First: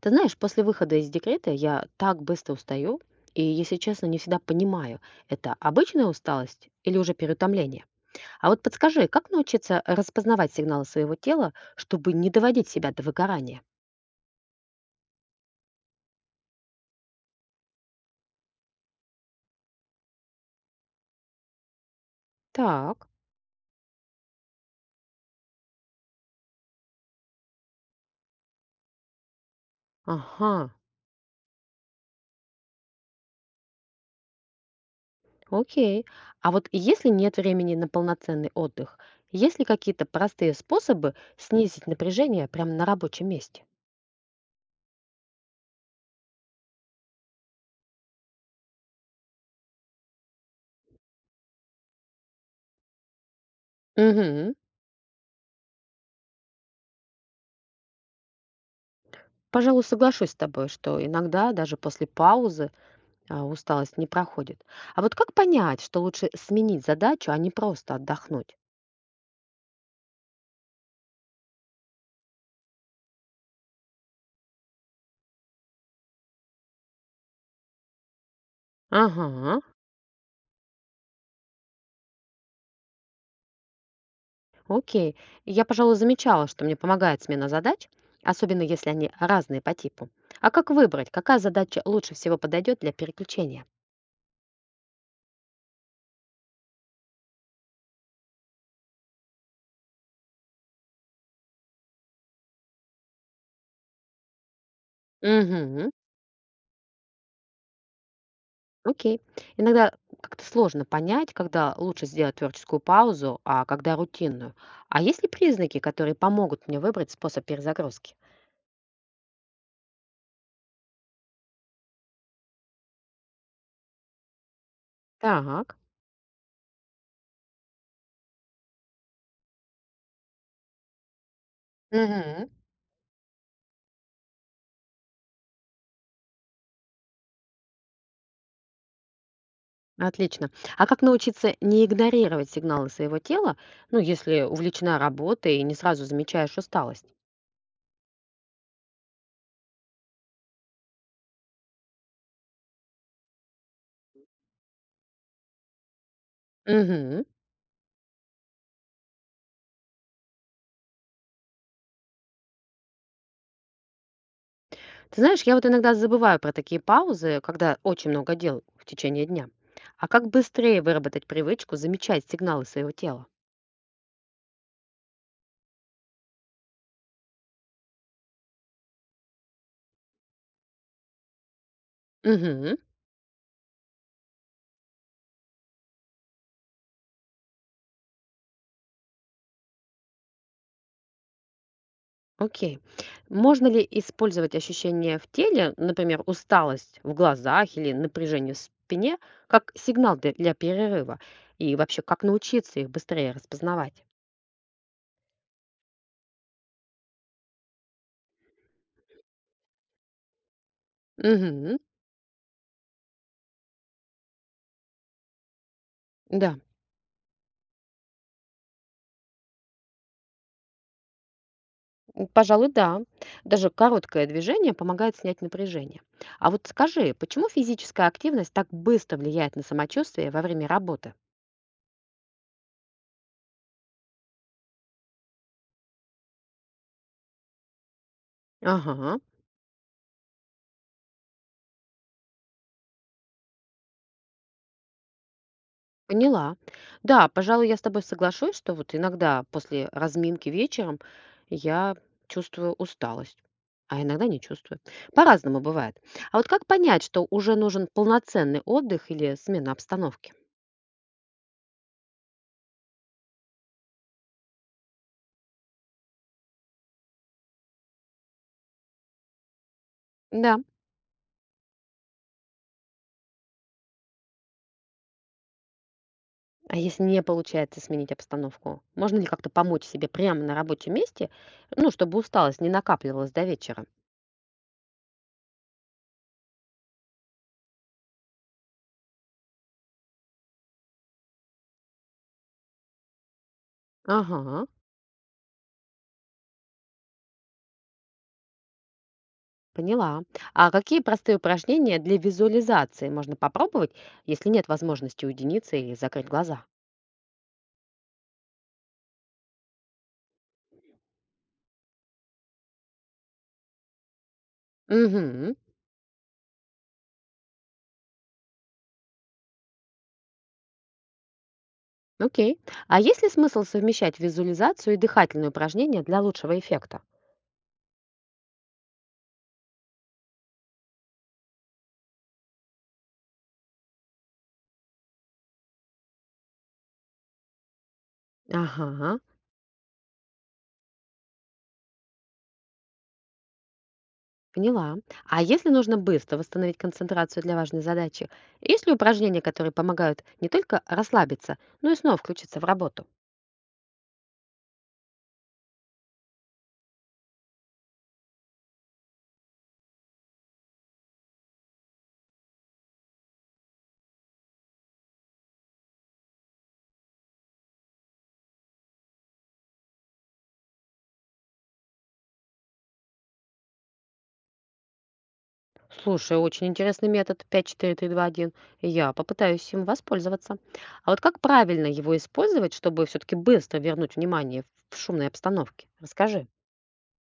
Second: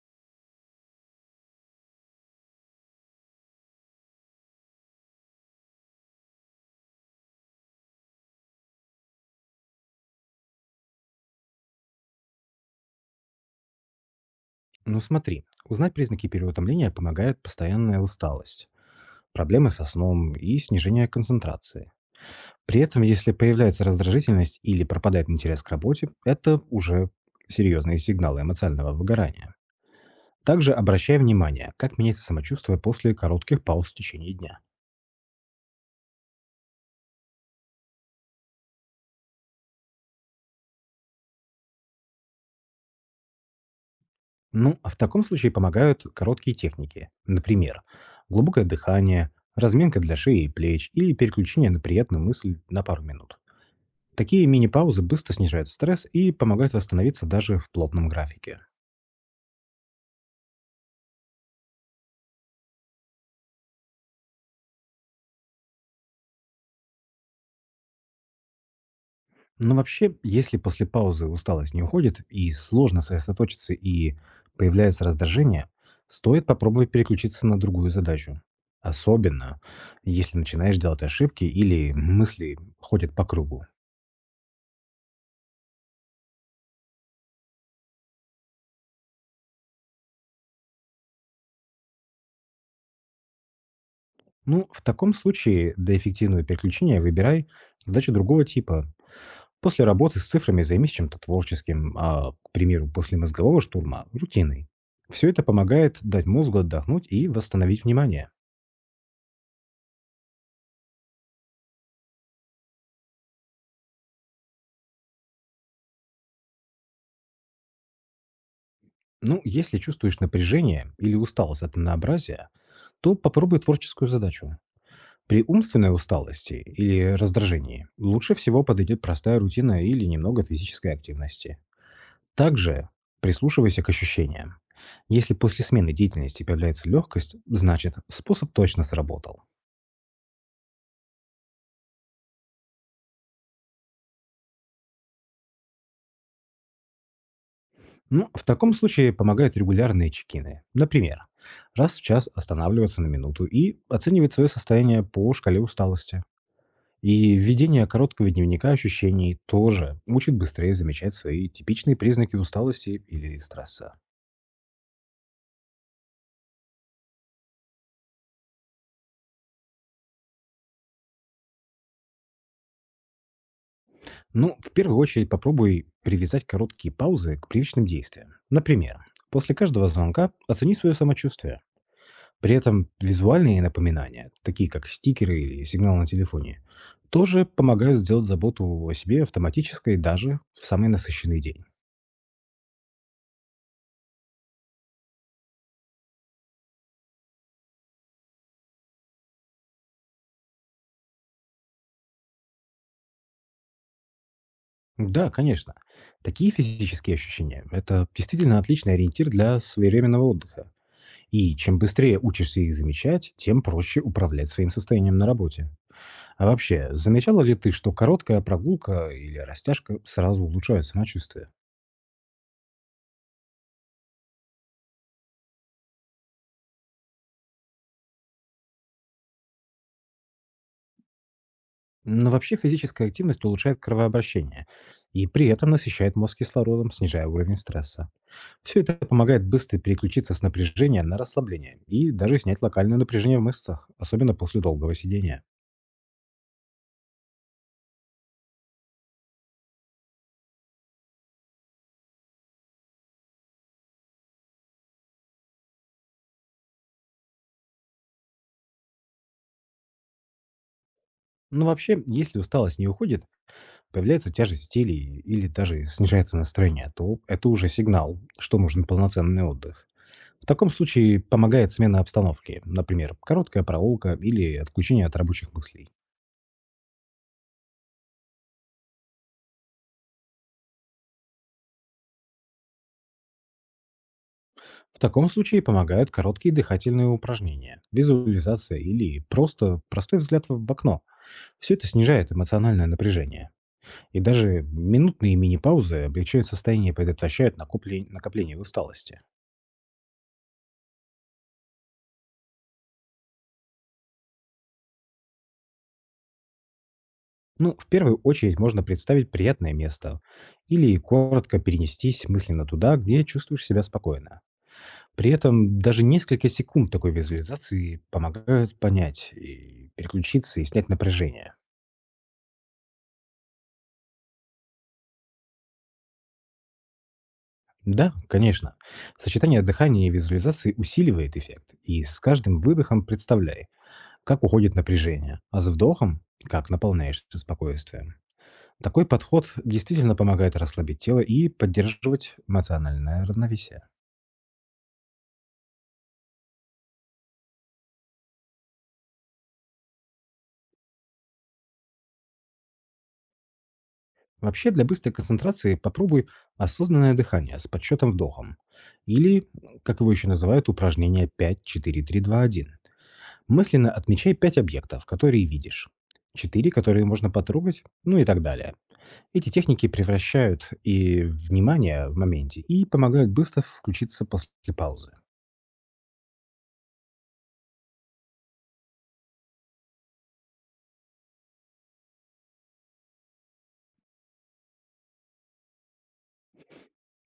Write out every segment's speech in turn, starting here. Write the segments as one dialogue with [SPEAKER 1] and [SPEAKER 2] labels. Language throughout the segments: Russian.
[SPEAKER 1] Ты знаешь, после выхода из декрета я так быстро устаю, и, если честно, не всегда понимаю, это обычная усталость или уже переутомление. А вот подскажи, как научиться распознавать сигналы своего тела, чтобы не доводить себя до выгорания?
[SPEAKER 2] Ну смотри, узнать признаки переутомления помогает постоянная усталость, проблемы со сном и снижение концентрации. При этом,
[SPEAKER 1] Так,
[SPEAKER 2] если появляется раздражительность или пропадает интерес к работе, это уже серьезные сигналы эмоционального выгорания.
[SPEAKER 1] ага,
[SPEAKER 2] Также обращай внимание, как меняется самочувствие после коротких пауз в течение дня.
[SPEAKER 1] окей. А вот если нет времени на полноценный отдых, есть ли какие-то простые способы снизить напряжение прямо на рабочем месте?
[SPEAKER 2] Ну, а в таком случае помогают короткие техники. Например, глубокое дыхание, разминка для шеи и плеч или переключение на приятную мысль на пару минут. Такие
[SPEAKER 1] Угу.
[SPEAKER 2] мини-паузы быстро снижают стресс и помогают восстановиться даже в плотном графике.
[SPEAKER 1] Пожалуй, соглашусь с тобой, что иногда даже после паузы усталость не проходит. А вот как понять, что лучше сменить задачу, а не просто отдохнуть?
[SPEAKER 2] Но вообще, если после паузы усталость не уходит и сложно сосредоточиться и появляется раздражение, стоит попробовать переключиться на другую задачу. Особенно,
[SPEAKER 1] Ага,
[SPEAKER 2] если начинаешь делать ошибки или мысли ходят по кругу.
[SPEAKER 1] окей. Я, пожалуй, замечала, что мне помогает смена задач, особенно если они разные по типу. А как выбрать, какая задача лучше всего подойдет для переключения?
[SPEAKER 2] Ну, в таком случае для эффективного переключения выбирай задачу другого типа. После работы с цифрами займись чем-то творческим, а, к примеру, после мозгового штурма — рутиной. Все это
[SPEAKER 1] Угу,
[SPEAKER 2] помогает дать мозгу отдохнуть и восстановить внимание.
[SPEAKER 1] окей. Иногда как-то сложно понять, когда лучше сделать творческую паузу, а когда рутинную. А есть ли признаки, которые помогут мне выбрать способ перезагрузки?
[SPEAKER 2] Ну, если чувствуешь напряжение или усталость от однообразия, то попробуй творческую задачу. При
[SPEAKER 1] Так.
[SPEAKER 2] умственной усталости или раздражении лучше всего подойдет простая рутина или немного физической активности.
[SPEAKER 1] Мгм.
[SPEAKER 2] Также прислушивайся к ощущениям. Если после смены деятельности появляется легкость, значит способ точно сработал.
[SPEAKER 1] Отлично. А как научиться не игнорировать сигналы своего тела, ну, если увлечена работой и не сразу замечаешь усталость?
[SPEAKER 2] Ну, в таком случае помогают регулярные чекины. Например, раз в час останавливаться на минуту и оценивать свое состояние по шкале усталости.
[SPEAKER 1] Мгм.
[SPEAKER 2] И введение короткого дневника ощущений тоже учит быстрее замечать свои типичные признаки усталости или стресса.
[SPEAKER 1] Ты знаешь, я вот иногда забываю про такие паузы, когда очень много дел в течение дня. А как быстрее выработать привычку замечать сигналы своего тела?
[SPEAKER 2] Ну, в первую очередь попробуй привязать короткие паузы к привычным действиям. Например, после каждого звонка оцени свое самочувствие. При
[SPEAKER 1] Угу.
[SPEAKER 2] этом визуальные напоминания, такие как стикеры или сигнал на телефоне, тоже помогают сделать заботу о себе автоматической даже в самый насыщенный день.
[SPEAKER 1] Окей. Можно ли использовать ощущения в теле, например, усталость в глазах или напряжение в спине, как сигнал для перерыва? И вообще, как научиться их быстрее распознавать?
[SPEAKER 2] Да, конечно. Такие физические ощущения — это действительно отличный ориентир для своевременного отдыха. И чем
[SPEAKER 1] Мгм.
[SPEAKER 2] быстрее учишься их замечать, тем проще управлять своим состоянием на работе. А
[SPEAKER 1] Да,
[SPEAKER 2] вообще, замечала ли ты, что короткая прогулка или растяжка сразу улучшают самочувствие?
[SPEAKER 1] пожалуй, да. Даже короткое движение помогает снять напряжение. А вот скажи, почему физическая активность так быстро влияет на самочувствие во время работы?
[SPEAKER 2] Но вообще физическая активность улучшает кровообращение и при этом насыщает мозг кислородом, снижая уровень стресса. Все это
[SPEAKER 1] Ага,
[SPEAKER 2] помогает быстро переключиться с напряжения на расслабление и даже снять локальное напряжение в мышцах, особенно после долгого сидения.
[SPEAKER 1] поняла. Да, пожалуй, я с тобой соглашусь, что вот иногда после разминки вечером я чувствую усталость, а иногда не чувствую. По-разному бывает. А вот как понять, что уже нужен полноценный отдых или смена обстановки?
[SPEAKER 2] Но вообще, если усталость не уходит, появляется тяжесть в теле и- или даже снижается настроение, то это уже сигнал, что нужен полноценный отдых. В
[SPEAKER 1] Да.
[SPEAKER 2] таком случае помогает смена обстановки, например, короткая прогулка или отключение от рабочих мыслей.
[SPEAKER 1] А если не получается сменить обстановку, можно ли как-то помочь себе прямо на рабочем месте, ну, чтобы усталость не накапливалась до вечера?
[SPEAKER 2] В таком случае помогают короткие дыхательные упражнения, визуализация или просто простой взгляд в окно. Все это снижает эмоциональное напряжение. И даже
[SPEAKER 1] Ага,
[SPEAKER 2] минутные мини-паузы облегчают состояние и предотвращают накопление усталости.
[SPEAKER 1] поняла. А какие простые упражнения для визуализации можно попробовать, если нет возможности уединиться или закрыть глаза?
[SPEAKER 2] Ну, в первую очередь можно представить приятное место или коротко перенестись мысленно туда, где чувствуешь себя спокойно. При
[SPEAKER 1] Угу,
[SPEAKER 2] этом даже несколько секунд такой визуализации помогают понять и переключиться и снять напряжение.
[SPEAKER 1] окей. А есть ли смысл совмещать визуализацию и дыхательные упражнения для лучшего эффекта?
[SPEAKER 2] Да, конечно. Сочетание дыхания и визуализации усиливает эффект. И с каждым выдохом представляй, как уходит напряжение, а с вдохом, как наполняешься спокойствием. Такой
[SPEAKER 1] Ага.
[SPEAKER 2] подход действительно помогает расслабить тело и поддерживать эмоциональное равновесие.
[SPEAKER 1] Поняла. А если нужно быстро восстановить концентрацию для важной задачи, есть ли упражнения, которые помогают не только расслабиться, но и снова включиться в работу?
[SPEAKER 2] Вообще, для быстрой концентрации попробуй осознанное дыхание с подсчетом вдохом. Или, как его еще называют, упражнение пять-четыре-три-два-один. Мысленно отмечай пять объектов, которые видишь. Четыре, которые можно потрогать, ну и так далее. Эти техники превращают и внимание в моменте, и помогают быстро включиться после паузы.
[SPEAKER 1] Слушай, очень интересный метод 5-4-3-2-1. Я попытаюсь им воспользоваться. А вот как правильно его использовать, чтобы все-таки быстро вернуть внимание в шумной обстановке? Расскажи.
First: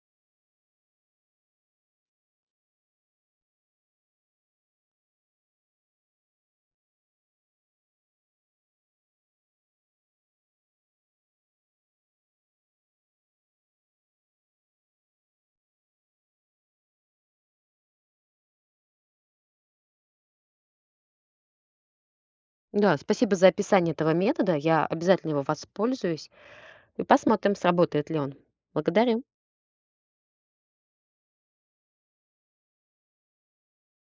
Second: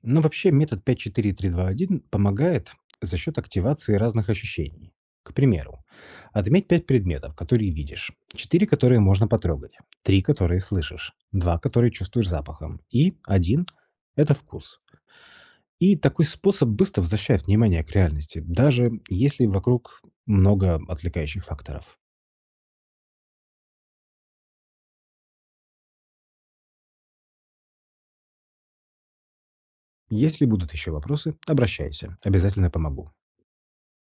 [SPEAKER 2] Но вообще метод 5-4-3-2-1 помогает за счет активации разных ощущений. К примеру, отметь пять предметов, которые видишь, четыре, которые можно потрогать, три, которые слышишь, два, которые чувствуешь запахом, и один — это вкус. И такой способ быстро возвращает внимание к реальности, даже если вокруг много отвлекающих факторов.
[SPEAKER 1] Да, спасибо за описание этого метода. Я обязательно его воспользуюсь и посмотрим, сработает ли он. Благодарю.
[SPEAKER 2] Если будут еще вопросы, обращайся, обязательно помогу.